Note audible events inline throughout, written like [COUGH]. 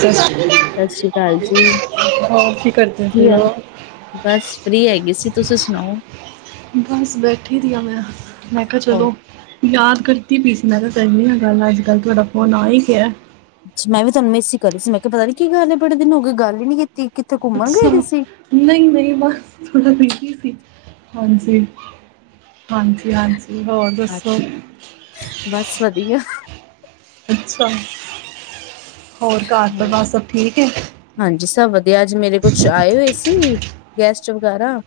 ਸ ਸ਼੍ਰੀ, ਸਤਿ ਸ੍ਰੀ ਅਕਾਲ ਜੀ, ਹੋਰ ਕੀ ਕਰਦੇ ਪੇ ਓ? ਬਸ ਫ਼ਰੀ ਹੈਗੀ ਸੀ, ਤੁਸੀਂ ਸੁਣਾਓ। ਹੁਣ ਬਸ ਬੈਠੀ ਦੀ ਆ ਮੈਂ, ਮੈਂ ਕਿਹਾ ਹੋ ਚਲੋ ਯਾਦ ਕਰਦੀ ਪਈ ਸੀ, ਮੈਂ ਕਿਹਾ ਕਰਨੀ ਆ ਗੱਲ ਅੱਜਕੱਲ, ਤੁਹਾਡਾ ਫੋਨ ਆ ਈ ਗਿਆ। ਅੱਛਾ, ਮੈਂ ਵੀ ਤੁਹਾਨੂੰ ਮਿੱਸ ਈ ਕਰ ਰਹੀ ਸੀ, ਮੈਂ ਕਿਹਾ ਪਤਾ ਨੀ ਕੀ ਗੱਲ ਏ ਬੜੇ ਦਿਨ ਹੋ ਗਏ, ਗੱਲ ਈ ਨੀ ਕੀਤੀ, ਕਿੱਥੇ ਘੁੰਮਨ ਗਏ ਦੀ ਸੀ। ਨਹੀਂ-ਨਹੀਂ, ਬਸ ਥੋੜ੍ਹਾ ਬੀਜੀ ਸੀ, ਹਾਂਜੀ। ਹਾਂਜੀ-ਹਾਂਜੀ, ਹੋਰ ਦੱਸੋ। ਬਸ ਵਧੀਆਂ। ਅੱਛਾ, ਹੋਰ ਘਰ ਪਰਿਵਾਰ ਸਭ ਠੀਕ ਏ। ਹਾਂਜੀ ਸਭ ਵਧੀਆ, ਅੱਜ ਮੇਰੇ ਕੁੱਛ ਆਏ ਹੋਏ ਸੀ ਗੈਸਟ ਵਗੈਰਾ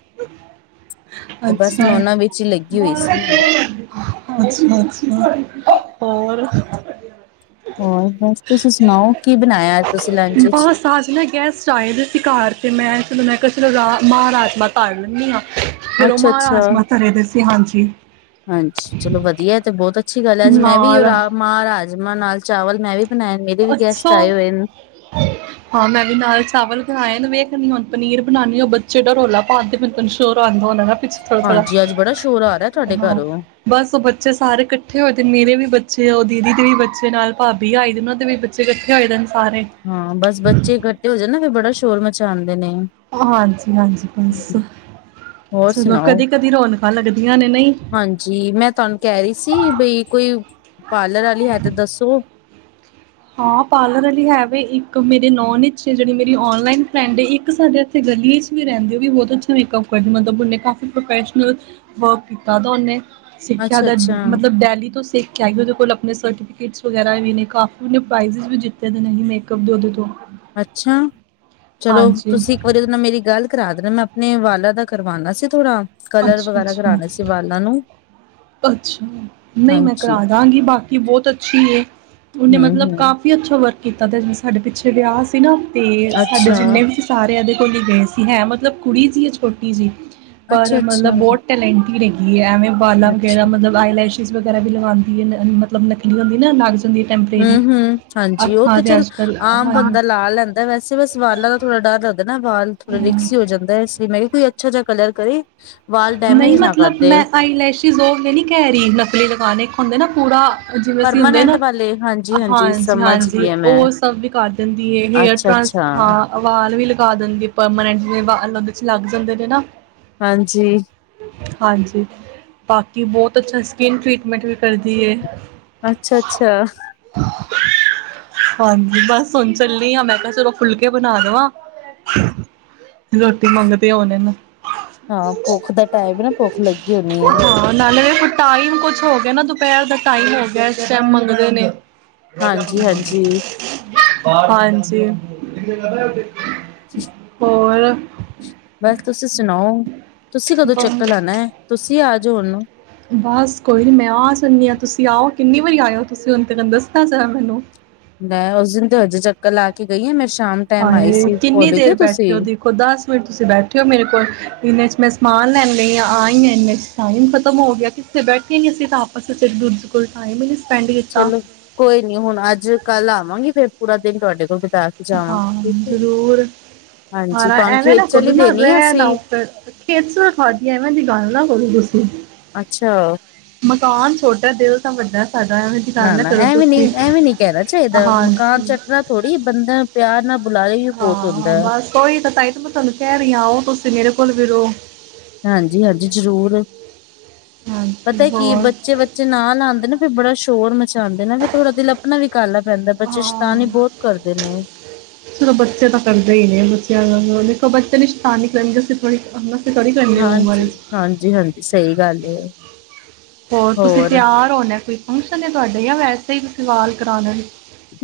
ਤੇ ਬਸ ਅੱਛਾ। ਮੈਂ ਉਹਨਾਂ ਵਿੱਚ ਹੀ ਲੱਗੀ ਅੱਛਾ- ਹੋਈ ਸੀ, ਅੱਛਾ ਹੋਰ ਹੋਰ ਬਸ ਤੁਸੀਂ ਸੁਣਾਓ ਕੀ ਬਨਾਇਆ ਅੱਜ ਤੁਸੀਂ ਲੰਚ ਈਚ ਬਸ ਅੱਜ ਨਾ ਗੈਸਟ ਆਏ ਦੇ ਸੀ ਘਰ 'ਤੇ ਮੈਂ ਚਲ ਮੈਂ ਕਿਆ ਚਲੋ ਰਾ ਮਾਅ ਰਾਜਮਾਂ ਧੱਰ ਲੇਨੀਂ ਆ। ਫਿਰ ਓ ਹਾਂਜੀ ਮਾਅ ਰਾਜਮਾ ਧਰੇ ਦੇ ਸੀ, ਹਾਂਜੀ ਹਾਂਜੀ ਚਲੋ ਵਧੀਆ ਏਂ ਤੇ ਬੋਤ ਅੱਛੀ ਗੱਲ ਐ, ਅੱਜ ਮੈਂ ਵੀ ਨਾਲ ਰਾ ਮਾਅ ਰਾਜਮਾਂ ਨਾਲ ਚਾਵਲ ਮੈਂ ਵੀ ਬਣਾਏ, ਮੇਰੇ ਵੀ ਗੈਸਟ ਅੱਛਾ ਆਏ ਹੋਏ ਨੇ ਹਾਂ ਮੈਂ ਵੀ ਨਾਲ ਚਾਵਲ ਬਨਾਏ ਨੇ, ਵੇਖਨੀ ਆ ਹੁਣ ਪਨੀਰ ਬਨਾਨੀ। ਓ ਬੱਚੇ ਐਡਾ ਰੋਲਾ ਪਾਦੇ ਤੈਨੂੰ ਸ਼ੋਰ ਆਂਦਾ ਹੋਣਾਂ ਦਾ ਕੁੱਛ ਥੋੜਾਂ -ਥੋੜਾਂ, ਹਾਂਜੀ ਅੱਜ ਬੜਾ ਸ਼ੋਰ ਆ ਰਿਹਾ ਤੁਹਾਡੇ ਹਾਂ। ਘਰੋਂ। ਬਸ ਓ ਬੱਚੇ ਸਾਰੇ ਕੱਠੇ ਹੋਏ ਤੇ ਮੇਰੇ ਵੀ ਬੱਚੇ ਔ, ਓ ਦੀਦੀ ਦੇ ਵੀ ਬੱਚੇ ਨਾਲ ਭਾਬੀ ਆਈ ਉਹਨਾਂ ਦੇ ਵੀ ਬੱਚੇ ਕੱਠੇ ਹੋਏ ਦੇ ਨੇ ਸਾਰੇ ਹਾਂ ਬਸ ਬੱਚੇ ਇਕੱਠੇ ਹੋ ਜਾਂਣ ਨਾ ਫੇਰ ਬੜਾ ਸ਼ੋਰ ਮਚਾਂਦੇ ਨੇ। ਹਾਂਜੀ- ਹਾਂਜੀ ਬਸ, ਹੋਰ ਚਲੋਂ ਸੁਣਾਓ? ਕਦੀ-ਕਦੀ ਰੌਣਕਾਂ ਲੱਗਦੀਆਂ ਨੇ ਨਈ। ਹਾਂਜੀ ਮੈਂ ਤਾਹਨੂੰ ਕਹਿ ਰੀ ਸੀ ਬਈ ਕੋਈ ਪਾਰਲਰ ਆਲੀ ਹੈ ਤੇ ਦੱਸੋ। ਹਾਂ ਪਾਰਲਰ ਆਲੀ ਹੈ ਵੇ ਇੱਕ ਮੇਰੇ ਨੋਨ ਇਚ ਜਿਹੜੀ ਮੇਰੀ ਔਨਲਾਈਨ ਫਰੈਂਡ ਇੱਕ ਸਾਡੇ ਗਲੀ ਏ ਇਚ ਵੀ ਰਹਿੰਦੇ ਓ ਵੀ ਬੋਤ ਅੱਛਾ ਮੇਕਅਪ ਕਰਦੇ, ਮਤਲਬ ਉਹਨੇ ਕਾਫੀ ਪ੍ਰੋਫੈਸ਼ਨਲ ਬਹੁ ਕੀਤਾ ਦਾ ਉਹਨੇ ਸਿੱਖਿਆ ਅੱਛਾ ਦਾ ਅੱਛਾ ਮਤਲਬ ਡੈਲੀ ਤੋਂ ਸਿੱਖ ਆਈ, ਉਹਦੇ ਕੋਲ ਆਪਣੇ ਸਰਟੀਫੀਕੇਟਸ ਵਗੈਰਾ ਵੀ ਨੇ ਕਾ ਓਨੇ ਪ੍ਰਾਈਜਜ ਵੀ ਜਿਤੇ ਦੇ ਇਹੀ ਮੇਕਅਪ ਦੇ ਉਹਦੇ ਤੋਂ ਅੱਛਾ ਚਲੋ ਹਾਂਜੀ ਤੁਸੀਂ ਇੱਕ ਵਾਰੀ ਮੇਰੀ ਗੱਲ ਕਰਾਂ ਦੇਨਾਂ, ਮੈਂ ਆਪਣੇ ਵਾਲਾਂ ਦਾ ਕਰਵਾਨਾ ਸੀ ਥੋੜ੍ਹਾ ਕਲਰ ਅੱਛਾ ਵਗੈਰਾ ਅੱਛਾ ਕਰਾਨੇ ਸੀ ਵਾਲਾਂ ਨੂੰ ਅੱਛਾ ਨਈ ਮੈਂ ਹਾਂਜੀ ਕਰਾ ਦਾਂਗੀ ਬਾਕੀ ਬੋਤ ਅੱਛੀ ਏ ਉਹਨੇ ਹਮ ਮਤਲਬ ਹਮ ਕਾਫੀ ਫੀ ਅੱਛਾ ਵਰਕ ਕੀਤਾ ਦਾ ਤੇ ਜਿਵੇਂ ਸਾਡੇ ਪਿੱਛੇ ਵਿਆਹ ਸੀ ਨਾ ਤੇ ਸਾਡੇ ਅੱਛਾ ਜਿੰਨੇ ਵੀ ਸਾਰੇ ਉਹਦੇ ਕੋਲ ਈ ਗਏ ਸੀ, ਹੈ ਮਤਲਬ ਕੁੜੀ ਸੀ ਛੋਟੀ ਜੀ ਪਰ ਅੱਛਾ ਅੱਛਾ ਮਤਲਬ ਬੋਤ ਟੈਲੈਂਟੀਡ ਹੈਗੀ ਏ, ਐਵੇਂ ਬਾਲਾਂ ਵਗੈਰਾ ਅੱਛਾ ਮਤਲਬ ਮਤਲਬ ਆਈਂ ਲੈਛਿਸ ਵਗ਼ੈਰਾ ਵੀ ਲਗਾਂਦੀ ਏਂ, ਮਤਲਬ ਨਕਲ਼ੀ ਹੁੰਦੀਂ ਨਾ ਨਗਜ ਹੂੰ -ਹੂੰ ਹਾਂਜੀ ਓ ਤੇ ਚੱਲ ਅੱਜ ਕੱਲ ਆਮ ਬੰਦਾਂ ਲਾ ਹਾਂਜੀ ਲੈਂਦਾ ਵੈਸੇ ਬਸ ਵਾਲਾਂ ਦਾ ਥੋੜਾ ਡਰ ਲੱਗਦਾ ਨਾ, ਵਾਲ ਥੋੜਾ ਰਿਕਸੀ ਹੋ ਜਾਂਦੇ ਇਸ ਲਈ ਮੈਂ ਕਿਆ ਕੋਈ ਅੱਛਾ ਜਾ ਕਲਰ ਕਰੇ। ਵਾਲ ਨਈ ਡੈਮੇਜ ਨਾ ਮਤਲਬ ਕਰਦੇ ਮੈਂ ਆਈ ਲੈਛਿਜ਼ ਓ ਹੁੰਦੇ ਨੀ ਕੈਰੀ ਨਕਲੀ ਲਗਾਨੇ ਇੱਕ ਹੁੰਦੇ ਨਾ ਪੂਰਾ ਜਿਵੇਂ ਅਸੀਂ ਹੁੰਦੇ ਪਰਮਾਨੈਂਟ ਨਾ, ਵਾਲੇ ਹਾਂਜੀ-ਹਾਂਜੀ ਹਾਂਜੀ- ਸਮਝ ਹਾਂਜੀ ਗਈ ਆ ਓ ਸਭ ਵੀ ਕਰ ਦਿੰਦੀ ਏ ਹੇਯਰ ਟਾਂ ਟਾ। ਅਵਾਲ ਵੀ ਲਗਾ ਦਿੰਦੀ ਪਰਮਾਨੈਂਟ ਜਿਵੇ ਵਾਲ ਉਹਦੇ ਚ ਲੱਗ ਜਾਂਦੇ ਨੇ ਨਾ ਹਾਂਜੀ। ਹਾਂਜੀ, ਬਾਕੀ ਬੋਤ ਅੱਛਾ ਸਕਿੰਨ ਟ੍ਰੀਟਮੈਂਟ ਵੀ ਕਰਦੀ ਏ ਅੱਛਾ-ਅੱਛਾ। [INAUDIBLE] ਹਾਂਜੀ ਬਸ ਹੁਨ ਚੱਲੀ ਆ ਮੈਂ ਮੈਂ ਚਲੋ ਫੁਲਕੇ ਬਨਾ ਦਵਾਂ। ਰੋਟੀ ਮੰਗਦੇ ਹੋਨੇਨ। ਹਾਂ ਪੋਖ ਦਾ ਟਾਈਮ ਏਨਾ ਪੋਖ ਲੱਗੀ ਹੋਨੀ ਏ ਹਾਂ ਨਾਲੇ ਦੇਖੋ ਟਾਈਮ ਕੁਛ ਹੋ ਗੇਆ ਨਾ ਦੁਪੈਰ ਦਾ ਟਾਈਮ ਹੋ ਗਿਆ ਇਸ ਟਾਈਮ ਮੰਗਦੇ ਨੇ ਰਾਜਾ ਹਾਂਜੀ-ਹਾਂਜੀ ਆਪਣੇ-ਆਪਣੇ ਕਾਮ [UNINTELLIGIBLE] ਹਾਂਜੀ ਹੋਰ ਬਸ ਤੁਸੀਂ ਸੁਣਾਓ, ਤੁਸੀਂ ਕਦੋਂ ਚੱਕਰ ਬਸ ਲਾਨੈ ਤੁਸੀਂ ਆ ਜੋ ਹੂੰਨ। ਬਾਸ ਕੋਈ ਨੀ ਮੈਂ ਆ ਜਾਨੀਂ ਆਂ ਤੁਸੀਂ ਆਓ ਕਿੰਨੀ ਵਾਰੀ ਆਏਓ ਤੁਸੀਂ ਮੈਨੂ ਦੱਸਨਾ ਜਰਾ ਮੈਨੂੰ। ਮੈਂ ਉਸੀ ਦਿਨ ਤੇ ਹਜੇ ਚੱਕਰ ਲਾ ਕੇ ਗਈ ਆਂ ਮੈਂ ਸ਼ਾਮ ਟਾਈਮ ਆਈ ਹਾਏ! ਸੀ ਕਿੰਨੀ ਭੁੱਲ ਦੇਰ ਗਏ ਤੁਸੀਂ ਬੈਠੇ ਓ ਦੀ ਓ ਦਸ ਮਿੰਟ ਤੁਸੀਂ ਬੈਠੇ ਓ ਮੇਰੇ ਕੋਲ, ਇਨੇ'ਚ ਮੈਂ ਸਮਾਨ ਲੈਨ ਗਈ ਆਂ ਆਈਂ ਆਂ ਇੱਨੇ 'ਚ ਟਾਈਮ ਖਤਮ ਹੋ ਗਿਆ। ਤੇ ਬੈਠੇ ਨੀ ਅਸੀਂ ਤਾਂ ਆਪਸ ਵਿੱਚ ਇੱਕ ਦੂਜੇ ਕੋਲ ਟਾਈਮ ਈ ਨੀ ਸਪੈਂਡ ਕੀਤਾ। ਚਲੋ ਕੋਈ ਨੀ ਹੁਣ ਅੱਜ-ਕੱਲ ਆਵਾਂਗੀ ਫੇਰ ਪੂਰਾ ਦਿਨ ਤੁਆਡੇ ਕੋਲ ਬਿਤਾ ਕੇ ਹਾਂ ਜਾਵਾਂਗੀ ਹੁਣ ਠੀਕ ਹੈ। ਜ਼ਰੂਰ, ਹਾਂਜੀ ਆਣਾ ਤੁਹਾਨੂੰ ਐਵੇਂ ਨਾ ਖੇਚਲ ਕਰੋ ਹੀ ਨਾ ਦੇਣੀ ਆ ਰੈਹਣ ਅਸੀਂ ਆਓ। ਚਲ, ਖੇਚਲ ਕਾਦੀ ਐਵੇ ਦੀ ਗੱਲ ਨਾ ਕਰੋ ਤੁਸੀਂ। ਅੱਛਾ। ਮਕਾਨ ਛੋਟੈ ਦਿਲ ਤਾਂ ਵੱਡਾ ਸਾਡਾ ਐਵੇਂ ਦੀ ਗੱਲ ਨਾ, ਨਾ ਕਰੋ ਐਵੇਂ ਨੀ ਤੁਸੀਂ ਐਵੀਂ ਨੀ ਕੈਹਣਾ ਚਾਈਦਾ ਮਕਾਨ ਹਾਂਜੀ। ਚੱਟਣਾ ਥੋੜੀ ਏ, ਬੰਦਾ ਪਿਆਰ ਨਾਲ ਬੁਲਾਏ ਏਈਓ ਬਹੋਤ ਹੁੰਦੈ। ਕੋਈ ਤਾਂ ਤਾਈਤਾ ਮੈਂ ਤੁਆਨੂੰ ਕੈਹ ਰਈ ਆਂ ਓਹ ਤੁਸੀਂ ਮੇਰੇ ਕੋਲ ਵੀ ਰੋ ਹਾਂਜੀ-ਹਾਂਜੀ ਜ਼ਰੂਰ, ਹਾਂਜੀ ਪਤੈ ਕੀ ਹੋਰ ਬੱਚੇੇ ਬੱਚੇ ਨਾਲ ਆਂਦੇ ਨਾ ਤੇ ਫੇਰ ਬੜਾ ਸ਼ੋਰ ਮੱਛਰਦੇਨੇ ਵੀ ਥੋੜਾ ਦਿਲ ਆਪਣਾ ਵੀ ਕਾੱਲਾ ਪੈਂਦੈਂ, ਬੱਚੇ ਹਾਂ ਸੈ਼ਤਾਨੀ ਬਹੋਤ ਕਰਦੇ ਨੇ। ਚਲੋ ਬੱਚੇ ਤਾਂ ਕਰਦੇ ਈ ਨੇ, ਬੱਚਿਆਂ ਦੇਖੋ ਬੱਚੇ ਨੀ ਸੈ਼ਤਾਨੀ ਕਰਨਗੇ ਅਸੀਂ ਥੋੜੀ ਥੋੜੀ ਕਰਨੀ ਉਹ ਉਮਰ ਹਾਂਜੀ, ਵਿੱਚ ਹਾਂਜੀ-ਹਾਂਜੀ, ਸਈ ਗੱਲ ਏ ਓ। ਹੋਰ ਤੁਸੀਂ ਤਿਆਰ ਹੋਣਾ ਕੋਈ ਫੰਕਸ਼ਨ ਐ ਤੁਆਡੇ, ਜਾਂ ਵੈਸੇ ਹੀ ਤੁਸੀਂ ਵਾਲ ਕਟਾਣ।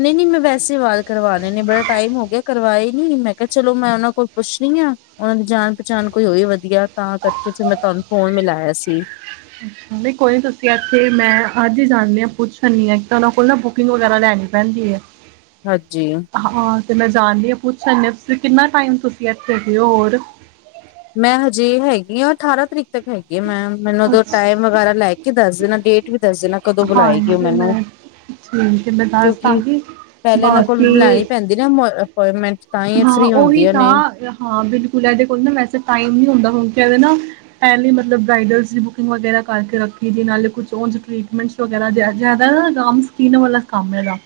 ਨਈ-ਨੀ ਮੈਂ ਵੈਸੇ ਵਾਲ ਕਰਵਾ ਲੇ ਨੇ ਬੜਾ ਟਾਈਮ ਹੋ ਗਿਆ ਕਰਵਾ ਈ ਨੀ, ਮੈਂ ਕੇਆ ਚਲੋ ਮੈਂ ਓੱਨਾਂ ਕੋਲ ਪੁੱਛਣੀ ਆ। ਉੰਝ ਜਾਣ ਪਛਾਣ ਕੋਈ ਹੋਈ ਵਧੀਆ, ਤਾਂ ਕਰਕੇ ਫੇਰ ਮੈਂ ਤੁਆਨੂੰ ਫੋਨ ਮਿਲਾਆ ਸੀ। ਨਈ ਕੋਈ ਨੀ ਤੁਸੀਂ ਇੱਥੇ ਮੈਂ ਅੱਜ ਈ ਜਾਣੇ ਆ ਪੁੱਛਣ ਨਈ ਤਾਂ ਓੱਨਾਂ ਕੋਲ ਨਾ ਬੁ ਬੁਕਿੰਗ ਵਗੈਰਾ ਲੈਣੀ ਪੈਂਦੀ ਏ। ਹਾਂਜੀ। ਹਾਂ ਤੇ ਮੈਂ ਜਾਂਣੀ ਆਂ ਪੁੱਛਣ ਤੁਸੀ ਕਿੰਨਾ ਟਾਈਮ ਤੁਸੀਂ ਐਥੇ ਹੈਗੇ ਓ ਹੋਰ ਮੈਂ ਹਜੇ ਹੈਗੀ ਆਂ ਅਠਾਰਾਂ ਤਰੀਕ ਤੱਕ ਹੈਗੀ ਐ ਮੈਮ ਮੈਨੂੰ ਉਦੋਂ ਅੱਛਾ ਟਾਈਮ ਵਗੈਰਾ ਲੈ ਕੇ ਦੱਸ ਦੇਣਾ, ਡੇਟ ਵੀ ਦੱਸ ਦੇਣਾ ਕਦੋਂ ਬੁਲਾਏਗੀ ਓ ਹਾਂਜੀ ਮੈਨੂੰ। ਮੈਂ ਸੁਣ ਕੇ ਮੈਂ ਦੱਸ ਕਿਉਂਕਿ, ਦਾਂਗੀ ਪੈਹਲੇ ਇਹਨਾਂ ਕੋਲ ਬਾਕੀ ਲੈਣੀ ਪੈਂਦੀ ਨਾ ਅਮੋਏ ਅਪੋਇਮੈਂਟ। ਹਾਂ ਉਹੀ ਤਾਂ ਹਾਂ ਬਿਲਕੁਲ ਐਦੇ ਕੋਲ ਨਾ ਵੈਸੇ ਟਾਈਮ ਨੀ ਹੁੰਦਾ ਹੁਣ ਕਦੇ ਨਾ। ਪੈਹਲੇ ਮਤਲਬ ਬ੍ਰਾਇਡਲਸ ਦੀ ਬੁਕਿੰਗ ਵਗੈਰਾ ਕਰਕੇ ਰੱਖੀ ਦੀ ਨਾਲੇ ਕੁਛ ਓਂਝ ਟਰੀਟਮੈਂਟਸ ਵਗੈਰਾ ਜ਼ਿਆਦਾ ਆਮ ਸਕੀਨ ਵਾਲਾ ਕੰਮ ਏ ਐਦਾ।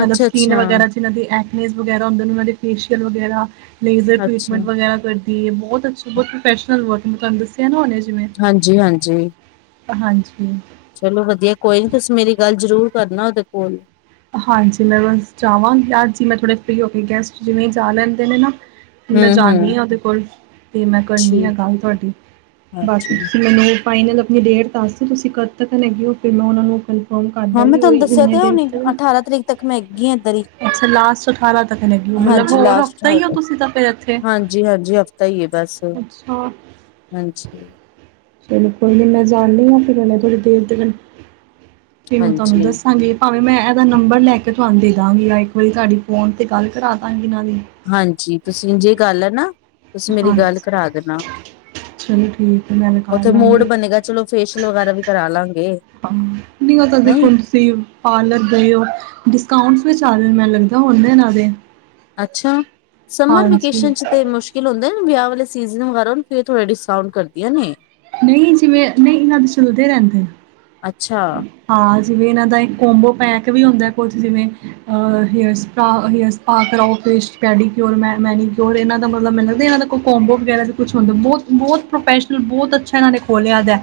ਮਤਲਬ ਸਕਿਨ ਅੱਛਾ-ਅੱਛਾ ਵਗੈਰਾ ਜਿਨਾਂ ਦੀ ਐਕਨ ਵਗੈਰਾ ਹੁੰਦੇ ਨੇ ਓਹਨਾਂ ਦੇ ਫੇਸ਼ੀਅਲ ਵਗੈਰਾ ਲੇਜ਼ਰ ਅੱਛਾ ਟ੍ਰਰੀਟਮੈਂਟ ਵਗੈਰਾ ਕਰਦੀ ਐ, ਬਹੋਤ ਅੱਛੀ ਬਹੋਤ ਪ੍ਰਫੈਸ਼ਨਲ ਵਰਕਿੰਗ ਤੁਆਨੂੰ ਦੱਸੇ ਸੇਆ ਨਾ ਹੁਣੇ ਜਿਵੇਂ, ਹਾਂਜੀ-ਹਾਂਜੀ ਹਾਂਜੀ। ਚਲੋ ਵਧੀਆ, ਕੋਈ ਨੀ ਤੁਂਸੀ ਮੇਰੀ ਗੱਲ ਜ਼ਰੂਰ ਕਰਨਾ ਓਹਦੇ ਕੋਲ। ਹਾਂਜੀ ਮੈਂ ਬਸ ਜਾਵਾਂਗੀ ਜੀ ਅੱਜ ਹੀ ਮੈਂ ਥੋੜੇ ਫਰੀ ਹੋ ਕੇ ਗੈਸਟ ਜਿਵੇਂ ਜਾ ਲੈਂਦੇ ਨੇ ਨਾ। ਮੈਂ ਜਾਂਣੀ ਹੂੰ-ਹੂੰ ਆਂ ਓਦੇ ਕੋਲ, ਤੇ ਮੈਂ ਕਰਨੀ ਆ ਠੀਕ ਗੱਲ ਤੁਆਡੀ, ਹਾਂਜੀ ਬਾਕੀ ਤੁਸੀਂ ਮੈਨੂੰ ਫਾਈਨਲ ਆਪਣੀ ਡੇਟ ਦੱਸ ਦਿਓ ਤੁਸੀਂ ਕਦ ਤੱਕ ਹੈਗੇ ਹੋ ਫੇਰ ਮੈਂ ਉਹਨਾਂ ਨੂੰ ਫੋਨ ਹਾਂ ਮੈਂ ਕਰਦਾਗੀ ਉਹੀ ਤੁਹਾਨੂੰ ਦੱਸਿਆ ਇੰਨੇ ਡੇਟ ਹੁਣੀ ਤੇ ਅਠਾਰਾਂ ਤਰੀਕ ਤੱਕ ਮੈਂ ਹੈਗੀ ਆ ਇੱਧਰ ਈ। ਅੱਛਾ ਲਾਸਟ ਅਠਾਰਾਂ ਤੱਕ ਲੈਗੇ ਹੋ ਮਤਲਬ ਹੋਰ ਹਫ਼ਤਾ ਹੀ ਹੋ ਤੁਸੀਂ ਤਾਂ ਫਿਰ ਇੱਥੇ। ਹਾਂਜੀ-ਹਾਂਜੀ ਹਫ ਅੱਛਾ। ਹਾਂਜੀ। ਚਲੋ ਕੋਈ ਨੀ ਮੈਂ ਜਾਨੀ ਆ ਫੇਰ ਹੁਣੇ ਥੋੜ੍ਹੀ ਦੇਰ ਤਕ, ਫੇਰ ਮੈਂ ਤੁਹਾਨੂੰ ਹਾਂਜੀ ਦੱਸਾਂਗੀ। ਭਾਵੇਂ ਮੈਂ ਇਹਦਾ ਨੰਬਰ ਲੈ ਕੇ ਤੁਹਾਨੂੰ ਦੇ ਦਾਂਗੀ ਜਾਂ ਇੱਕ ਵਾਰੀ ਤੁਹਾਡੀ ਫੋਨ 'ਤੇ ਗੱਲ ਕਰਾ ਦਾਂਗੀ ਇਹਨਾਂ ਦੀ। ਹਾਂਜੀ ਤੁਸੀਂ ਇੰਜ ਈ ਕਰ ਲੈਣਾ। ਤੁਸੀਂ ਮੇਰੀ ਗੱਲ ਹਾਂਜੀ ਕਰਾ ਦੇਣਾ। ਚਲੋ ਠੀਕ ਹੈ ਮੈਂ ਲਗਾ ਉੱਥੇ ਮੋੜ ਲਾਂਗੀ ਬਣੇਗਾ। ਚਲੋ ਫੇਸ਼ੀਅਲ ਵਗੈਰਾ ਵੀ ਕਰਾਲਾਂਗੇ। [UNINTELLIGIBLE] ਨਹੀਂ ਉਹ ਤਾਂ ਦੇਖੋ ਹੁਣ ਤੁਸੀਂ ਨਹੀਂ ਹੁਣ ਪਾਰਲਰ ਗਏ ਓ ਡਿਸਕਾਊਂਟਸ ਵੀ ਚੱਲ ਰਹੇ ਮੈ ਲੱਗਦਾ ਉਹਦੇ ਨਾਲ ਦੇ। ਅੱਛਾ, ਸਮਰ ਹਾਂਜੀ ਵੇਕੇਸ਼ਨ 'ਚ ਤੇ ਮੁਸ਼ਕ ਮੁਸ਼ਕਿਲ ਹੁੰਦੇ ਨੇ ਵਿਆਹ ਵਾਲੇ ਸੀਜ਼ਨ ਵਗੈਰਾ ਫਿਰ ਥੋੜਾ ਡਿਸਕਾਊਂਟ ਕਰਦੀਆਂ ਨੇ। ਨਹੀਂ ਜਿਵੇਂ ਨਹੀਂ ਇਹਨਾਂ ਦੇ ਚਲਦੇ ਰਹਿੰਦੇ ਨੇ। ਅੱਛਾ। ਹਾਂ ਜਿਵੇਂ ਏਨਾਂ ਦਾ ਇੱਕ ਕੋਮਬੋ ਪੈਕ ਵੀ ਹੁੰਦੈ, ਕੁਝ ਜਿਵੇਂ‌ ਅ ਹੇਅਰ ਸਪਾ, ਹੇਅਰ ਸਪਾ ਕਰਾਓ, ਫਿਸ਼ ਪੈਡੀਕਿਓਰ, ਮੈਨੀਕਿਓਰ ਏਨਾਂ ਦਾ ਮਤਲਬ ਮੈਨੂੰ ਵੀ ਏਨਾਂ ਦਾ ਕੋ ਕੋੰਬੋ ਵਗੈਰਾ 'ਚ ਕੁਛ ਹੁੰਦਾ ਬੋਤ ਬੋਤ ਪ੍ਰੋਫੈਸ਼ਨਲ ਬੋਤ ਅ ਅੱਛਾ ਐਨਾਂ ਨੇ ਖੋਲਿਆ ਦੈ,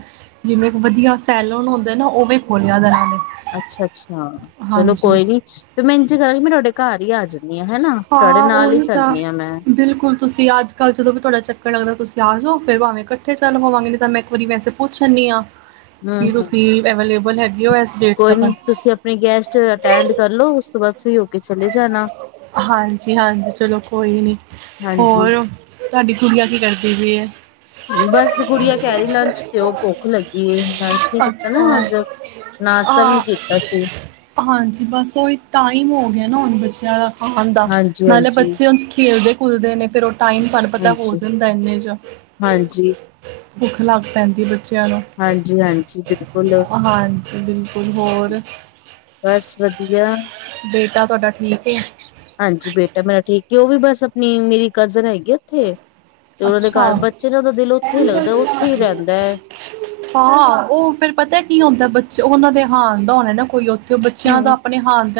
ਜਿਵੇਂ ਵਧੀਆ ਸੈਲੋਨ ਹੁੰਦੇ ਨਾ ਓਵੇਂ ਖੋਲਿਆ ਦਾ ਐਨਾਂ ਨੇ। ਅੱਛਾ-ਅੱਛਾ, ਚਲੋ ਹਾਂਜੀ ਕੋਈ ਨੀ, ਫੇਰ ਮੈਂ ਇੰਝੇ ਕਰਾਂਗੀ ਮੈਂ ਤੋਡੇ ਘਰ ਈ ਆਜ ਨੀ ਆ ਹੈ, ਤੁਹਾਡੇ ਹਾਂ ਨਾਲ ਈ ਉਹੀ ਤਾਂ ਚੱਲਣੀ ਆ ਮੈਂ। ਬਿਲਕੁਲ ਤੁਸੀਂ ਅੱਜਕਾਲ ਜਦੋ ਵੀ ਤੁਵਾਡਾ ਚੱਕਰ ਲੱਗਦੈ ਤੁਸੀਂ ਆ ਜੋ ਫੇਰ ਭਾਵੇਂ ਕੱਠੇ ਚੱਲ ਪਵਾਂਗੇ ਨੀ ਤਾਂ ਮੈਂ ਇੱਕ ਵਾਰੀ ਵੈਸੇ ਪੁੱਛ ਆਨੀ ਆਂ, ਹਮ ਕੀ ਹਮ ਤੁਸੀਂ ਅਵੇਲੇਬਲ ਹੈਗੇ ਓ ਐਸ ਕੋਈ ਨੀ ਤੁਸੀਂ ਅਪਣੀ ਗੈਸਟ ਅਟੈਂਡ ਕਰ ਲੋ ਉਸ ਤੋਂ ਬਾਦ ਫਰੀ ਹੋ ਕੇ ਚਲੇ ਜਾਣਾ। ਹਾਂਜੀ-ਹਾਂਜੀ ਚਲੋ ਕੋਈ ਨੀ, ਹਾਂਜੀ ਹੋਰ। ਤੁਹਾਡੀ ਗੁੜੀਆਂ ਕੀ ਕਰਦੀ ਪਈ ਏ? ਬਸ ਗੁੜੀਆਂ ਕਹਿ ਰਹੀ ਲੰਚ ਦਿਓ, ਭੁੱਖ ਲੱਗੀ ਏ, ਲੰਚ ਨੀ ਕੀਤਾ ਨਾ ਅੱਛਾ ਅੱਜ। ਨਾਸਤਾ ਵੀ ਨੀ ਹਾਂ ਕੀਤਾ ਸੀ। ਹਾਂਜੀ ਬਸ ਉਹੀ ਟਾਈਮ ਹੋ ਗਿਐ ਨਾ ਹੁਣ ਬੱਚਿਆਂ ਦਾ। ਆਣ ਦਾ। ਹਾਂਜੀ ਨਾਲੇ ਹਾਂਜੀ ਬੱਚੇ ਓੰਝ ਖੇਡਦੇ-ਖੂਲਦੇ ਨੇ ਫੇਰ ਓ ਟਾਈਮ ਤਹਾਨੂੰ ਪਤੈ ਹੋ ਹਾਂਜੀ ਜਾਂਦੈ ਏਨੇ 'ਚ, ਹਾਂਜੀ ਭੁੱਖ ਲੱਗ ਪੈਂਦੀ ਏ ਬੱਚਿਆਂ ਨੂੰ। ਹਾਂਜੀ ਹਾਂਜੀ ਬਿਲਕੁਲ ਹਾਂਜੀ ਬਿਲਕੁਲ ਹੋਰ। ਬਸ ਵਧੀਆ ਬੇਟਾ ਤੁਹਾਡਾ ਠੀਕ ਏ? ਹਾਂਜੀ ਬੇਟਾ ਮੇਰਾ ਠੀਕ ਏ ਉਹ ਵੀ ਬਸ ਅਪਣੀ ਮੇਰੀ ਕਜ਼ਨ ਹੈਗੀ ਓਥੇ ਤੇ ਉਹਨਾਂ ਦੇ ਘਰ ਅੱਛਾ ਬੱਚੇ ਨੇ ਉਹਦਾ ਦਿਲ ਉਥੇ ਈ ਲੱਗਦੈ ਉੱਥੇ ਈ ਰਹਿਦੈ। ਹਾਂ ਉਹ ਫੇਰ ਪਤੈ ਕੀ ਹੁੰਦੈ ਬੱਚ ਉਹਨਾਂ ਦੇ ਹਾਂਣ ਦਾ ਹੋਣੈ ਨਾ ਕੋਈ ਓ ਹੂੰ,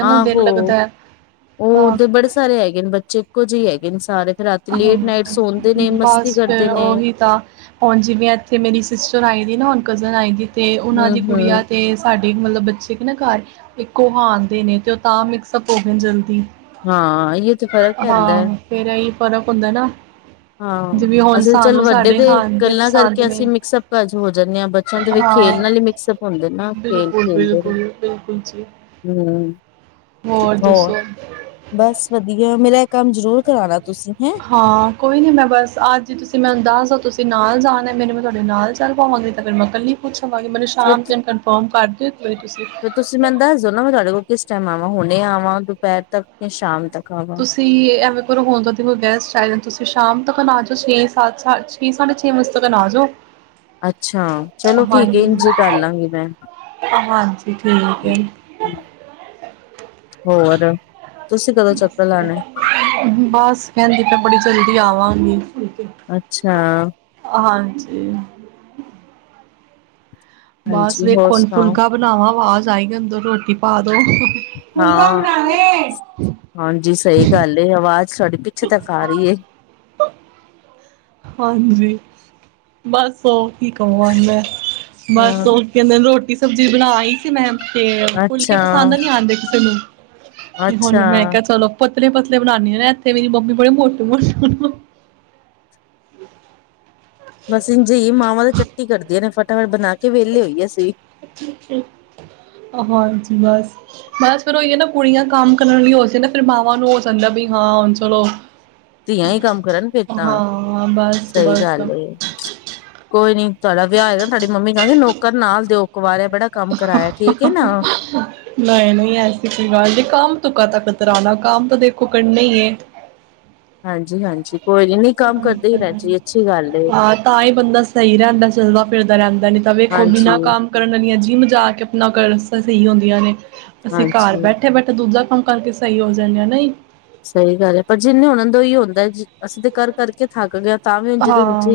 ਆਹੋ ਹੈ ਉਹ ਹਾਂ ਦੇ ਬੜੇ ਸਾਰੇ ਹੈਗੇ ਨੇ ਬੱਚੇ। ਇਕੋ ਜੇ ਈ ਹੈਗੇ ਨੇ ਸਾਰੇ। ਫਿਰ ਰਾਤੀ ਹੂੰ, ਲੇਟ ਨਾਈਟ ਸੌਦੇ ਨੇ ਮਸਤੀ ਬਸ ਕਰਦੇ ਫੇਰ ਨੇ ਓਹੀ ਤਾਂ। ਹੁਣ ਜਿਵੇਂ ਐਥੇ ਮੇਰੀ ਸਿਸਟਰ ਆਈ ਦੀ ਨਾ ਹੁਣ ਕਜ਼ਨ ਆਈ ਦੀ ਤੇ ਉਨਾਂ ਹੂੰ ਦੀ ਕੁੜੀਆਂ ਹੂੰ ਤੇ ਸਾਡੀ ਮਤਲਬ ਬੱਚੇ ਕੀ ਨਾ ਘਰ ਇੱਕੋ ਹਾਣਦੇ ਨੇ ਤੇ ਉਹ ਤਾਂ ਮਿਕਸਅਪ ਹੋਗੇ ਨੇ ਜਲਦੀ। ਹਾਂ ਇਹ ਤੇ ਫ਼ਰਕ ਪੈਂਦਾ ਹੈ ਹਾਂ, ਫੇਰ ਐਹੀ ਫ਼ਰਕ ਹੁੰਦਾ ਨਾ। ਹਾਂ, ਜਿਵੇਂ ਹੁਣ ਅਸੀਂ ਚੱਲ ਸਾਨੂੰ ਵੱਡੇ ਸਾਡੇ ਤੇ ਹਾਣ ਦੇ ਗੱਲਾਂ ਪਸੰਦ ਕਰਕੇ ਨੇ ਅਸੀਂ ਮਿਕਸਅਪ ਕ ਹੋ ਜਾਂਣੇ ਆ ਬੱਚ ਸੰਦੇ ਵੇ ਖੇਲ ਹਾਂ ਨਾਲ ਈ ਮਿਕਸਅਪ ਹੁੰਦੇ ਨਾ ਖੇਲ ਬਿਲਕੁਲ ਖੇਲਦੇ ਬਿਲਕੁਲ ਨੇ ਬਿਲਕੁਲ ਜੀ ਹੂੰ। ਹੋਰ ਦੱਸੋ? ਬਸ ਵਧੀਆ, ਮੇਰਾ ਐ ਕੰਮ ਜ਼ਰੂਰ ਕਰਾਣਾ ਤੁਸੀਂ ਹੈ। ਹਾਂ, ਕੋਈ ਨੀ ਮੈਂ ਬਸ ਅੱਜ ਤੁਸੀਂ ਮੈਨੂੰ ਦੱਸ ਦੋ, ਤੁਸੀਂ ਨਾਲ ਜਾਨਾ ਮੈਨੂੰ ਮੈਂ ਤਾਡੇ ਨਾਲ ਚੱਲ ਪਾਵਾਂਗੀ। ਤਾਂ ਫੇਰ ਮੈਂ ਕੱਲ ਪੁੱਛ ਆਂਵਾਂਗੀ ਮੈਨੂੰ ਫਿਰ ਸ਼ਾਮ ਤੀਨ ਕਨਫਰਮ ਕਰ ਦਿਓ ਕਿ ਤੁਸੀਂ ਫਿਰ ਤੁਸੀਂ ਮੈਨੂੰ ਦੱਸ ਦੋ ਨਾ ਮੈਂ ਤੁਆਡੇ ਕੋਲ ਕਿਸ ਟੈਮ ਆਵਾਂ, ਹੁਣੇ ਆਵਾਂ, ਦੁਪੈਰ ਤੱਕ ਕਿ ਸ਼ਾਮ ਤੱਕ ਆਵਾਂ। ਤੁਸੀਂ ਐ ਵੇਖੋ ਕੋ ਹੋਣ ਤਾ ਤੁ ਗੈਸਟ ਆਏ ਦੇ ਤੂਸੀ ਸ਼ਾਮ ਤੱਕਨ ਆਜੋ, ਛੇ-ਸੱਤ ਸਾਡ ਕੀ ਸਾਡੇ ਛੇ ਵਜੇ ਤੱਕਣ ਆ ਜੋ। ਅੱਛਾ, ਚਲੋ ਠੀਕ ਏ ਇੰਜੇ ਕਰ ਲਾਂਗੀ ਮੈਂ ਹਾਂਜੀ ਠੀਕ ਹੂੰ। ਹੈ ਹੂੰ, ਹੋਰ ਤੁਸੀਂ ਕਦੋਂ ਚੱਕਰ ਲਾਣਾ? ਬਾਸ ਕੈੰਦੀ ਪਈ ਬੜੀ ਜਲਦੀ ਆਵਾਂਗੀ। ਅੱਛਾ। ਹਾਂਜੀ। ਬਾਸ ਹਾਂਜੀ ਹੋਰ ਵੇਖੋ ਹੁਣ ਸੁਣਾਓ ਫੁਲਕਾ ਬਣਾਵਾਂ ਵਾਜ਼ ਆਏਗੀ ਅੰਦੋ ਰੋਟੀ ਪਾ ਦੋ। ਹਾਂ, ਹਾਂਜੀ ਸਈ ਗੱਲ ਏ, ਆਵਾਜ਼ ਸਾਡੀ ਪਿਛੇ ਤਕ ਆ ਰੀ ਏ। ਹਾਂਜੀ। ਬਸ ਓ ਕੀ ਕਵਾ ਮੈਂ ਬਸ ਹਾਂ ਓ ਕੈੰਦੇ ਰੋਟੀ ਸਬਜ਼ੀ ਬਣਾ ਆਈ ਸੀ ਮੈਂ। ਤੇ ਫੁਲਕੇ ਅੱਛਾ ਪਸੰਦ ਨੀ ਆੰਦੇ ਕਿਸੇ ਨੂੰ ਕਿ ਹੁਣ ਅੱਛਾ ਮੈਂ ਕੈ ਚਲੋ ਪਤਲੇ-ਪਤਲੇ ਬਣਾਣੀ ਆਂ ਨਾ ਐਥੇ ਮੇਰੀ ਮੰਮੀ ਬੜੇ ਮੋਟੇ-ਮੋਟੇ ਬਸ ਇੰਝੇ ਈ ਏ, ਮਾਵਾਂ ਤੇ ਚੱਟੀ ਕਰਦੀਆਂ ਨੇ ਫਟਾਫਟ ਬਣਾ ਕੇ ਵੇਲੇ ਹੋਈਏ ਅਸੀ। [UNINTELLIGIBLE] ਬਸ। ਬਸ, ਫੇਰ ਉਹੀ ਏ ਨਾ ਕੁੜੀਆਂ ਕੰਮ ਕਰਨ ਲਈ ਹੋ ਜੇ ਨਾ ਫੇਰ ਮਾਵਾਂ ਨੂੰ ਹੋ ਜਾਂਦਾ ਬਈ ਹਾਂ ਹੁਣ ਚਲੋ ਧੀਆਂ ਹੀ ਕੰਮ ਕਰਨ ਫੇਰ, ਤਾਂ ਹਾਂ ਬਸ ਸਈ ਬਸ ਗੱਲ ਏ। ਕੋਈ ਨੀ ਤੁਹਾਡਾ ਵਿਆਹ ਹੋਏਗਾ ਨਾ ਤੁਹਾਡੀ ਮੰਮੀ ਕਹਾਂਗੇ ਨੌਕਰ ਨਾਲ ਦਿਓ, ਕਵਾਰਿਆ ਬੜਾ ਕੰਮ ਕਰਾਇਆ ਠੀਕ ਏ ਨਾ। ਨਈ-ਨਈ ਐਸੀ ਕੋਈ ਗੱਲ ਨੀ ਕੰਮ ਤੋਂ ਕਾਦਾ ਕਤਰਾਨਾ, ਕੰਮ ਤਾਂ ਦੇਖੋ ਕਰਨਾ ਈ ਏ। ਹਾਂਜੀ-ਹਾਂਜੀ। ਹੋਏ ਗੀ ਨਈ। ਹਾਂ, ਤਾਂਹੀ ਬੰਦਾ ਸਈ ਰਹਿੰਦਾ ਚੱਲਦਾ-ਫਿਰਦਾ ਰਹਿੰਦਾ ਨੀ ਤਾਂ ਵੇ ਹਾਂਜੀ। ਕਰਨ ਵਾਲੀਆਂ ਜਿੰਮ ਜਾ ਕੇ ਆਪਣਾ [UNINTELLIGIBLE] ਸਈ ਹੁੰਦੀਆਂ ਨੇ, ਅਸੀਂ ਕਾਰ ਹਾਂਜੀ ਬੈਠੇ-ਬੈਠੇ ਦੂਜਾ ਕੰਮ ਕਰਕੇ ਸਈ ਹੋ ਜਾਂਦੇ ਆ ਨਈ? ਸਈ ਗੱਲ ਏ, ਪਰ ਜਿੰਨੇ ਹੋਨਾਂ ਦਾ ਔਈ ਹੁੰਦਾ, ਅਸੀਂ ਤੇ ਕਰ ਕਰਕੇ ਥੱਕ ਗੇ ਆ। ਹਾਂ।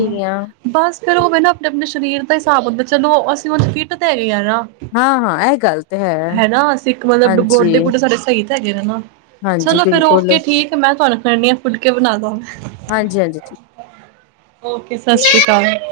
ਬਸ, ਫੇਰ ਉਹ ਨਾ ਅਪਨੇ ਅਪਨੇ ਸ਼ਰੀਰ ਦਾ ਹਿਸਾਬ ਹੁੰਦਾ ਚਲੋ ਅਸੀਂ ਉਝ ਫਿੱਟ ਤੇ ਹੈਗੇ ਆ ਨਾ। ਹਾਂ ਹਾਂ ਇਹ ਗੱਲ ਤੇ ਹੈ ਨਾ ਸਿੱਖ ਮਤਲਬ ਹਾਂਜੀ ਗੋਡੇ-ਗੁੱਡੇ ਸਾਡੇ ਸਈ ਹਾਂਜੀ ਚਲੋ ਫੇਰ ਬਿਲਕੁਲ ਓਕੇ, ਠੀਕ ਮੈਂ ਤੁਹਾਨੂੰ ਕਰਨੀ ਆ, ਫੁੱਲਕੇ ਬਨਾਦਾ। ਹਾਂਜੀ-ਹਾਂਜੀ, ਠੀਕ। ਔਕੇ, ਸਸ ਸ੍ਰੀ ਕਾਲ।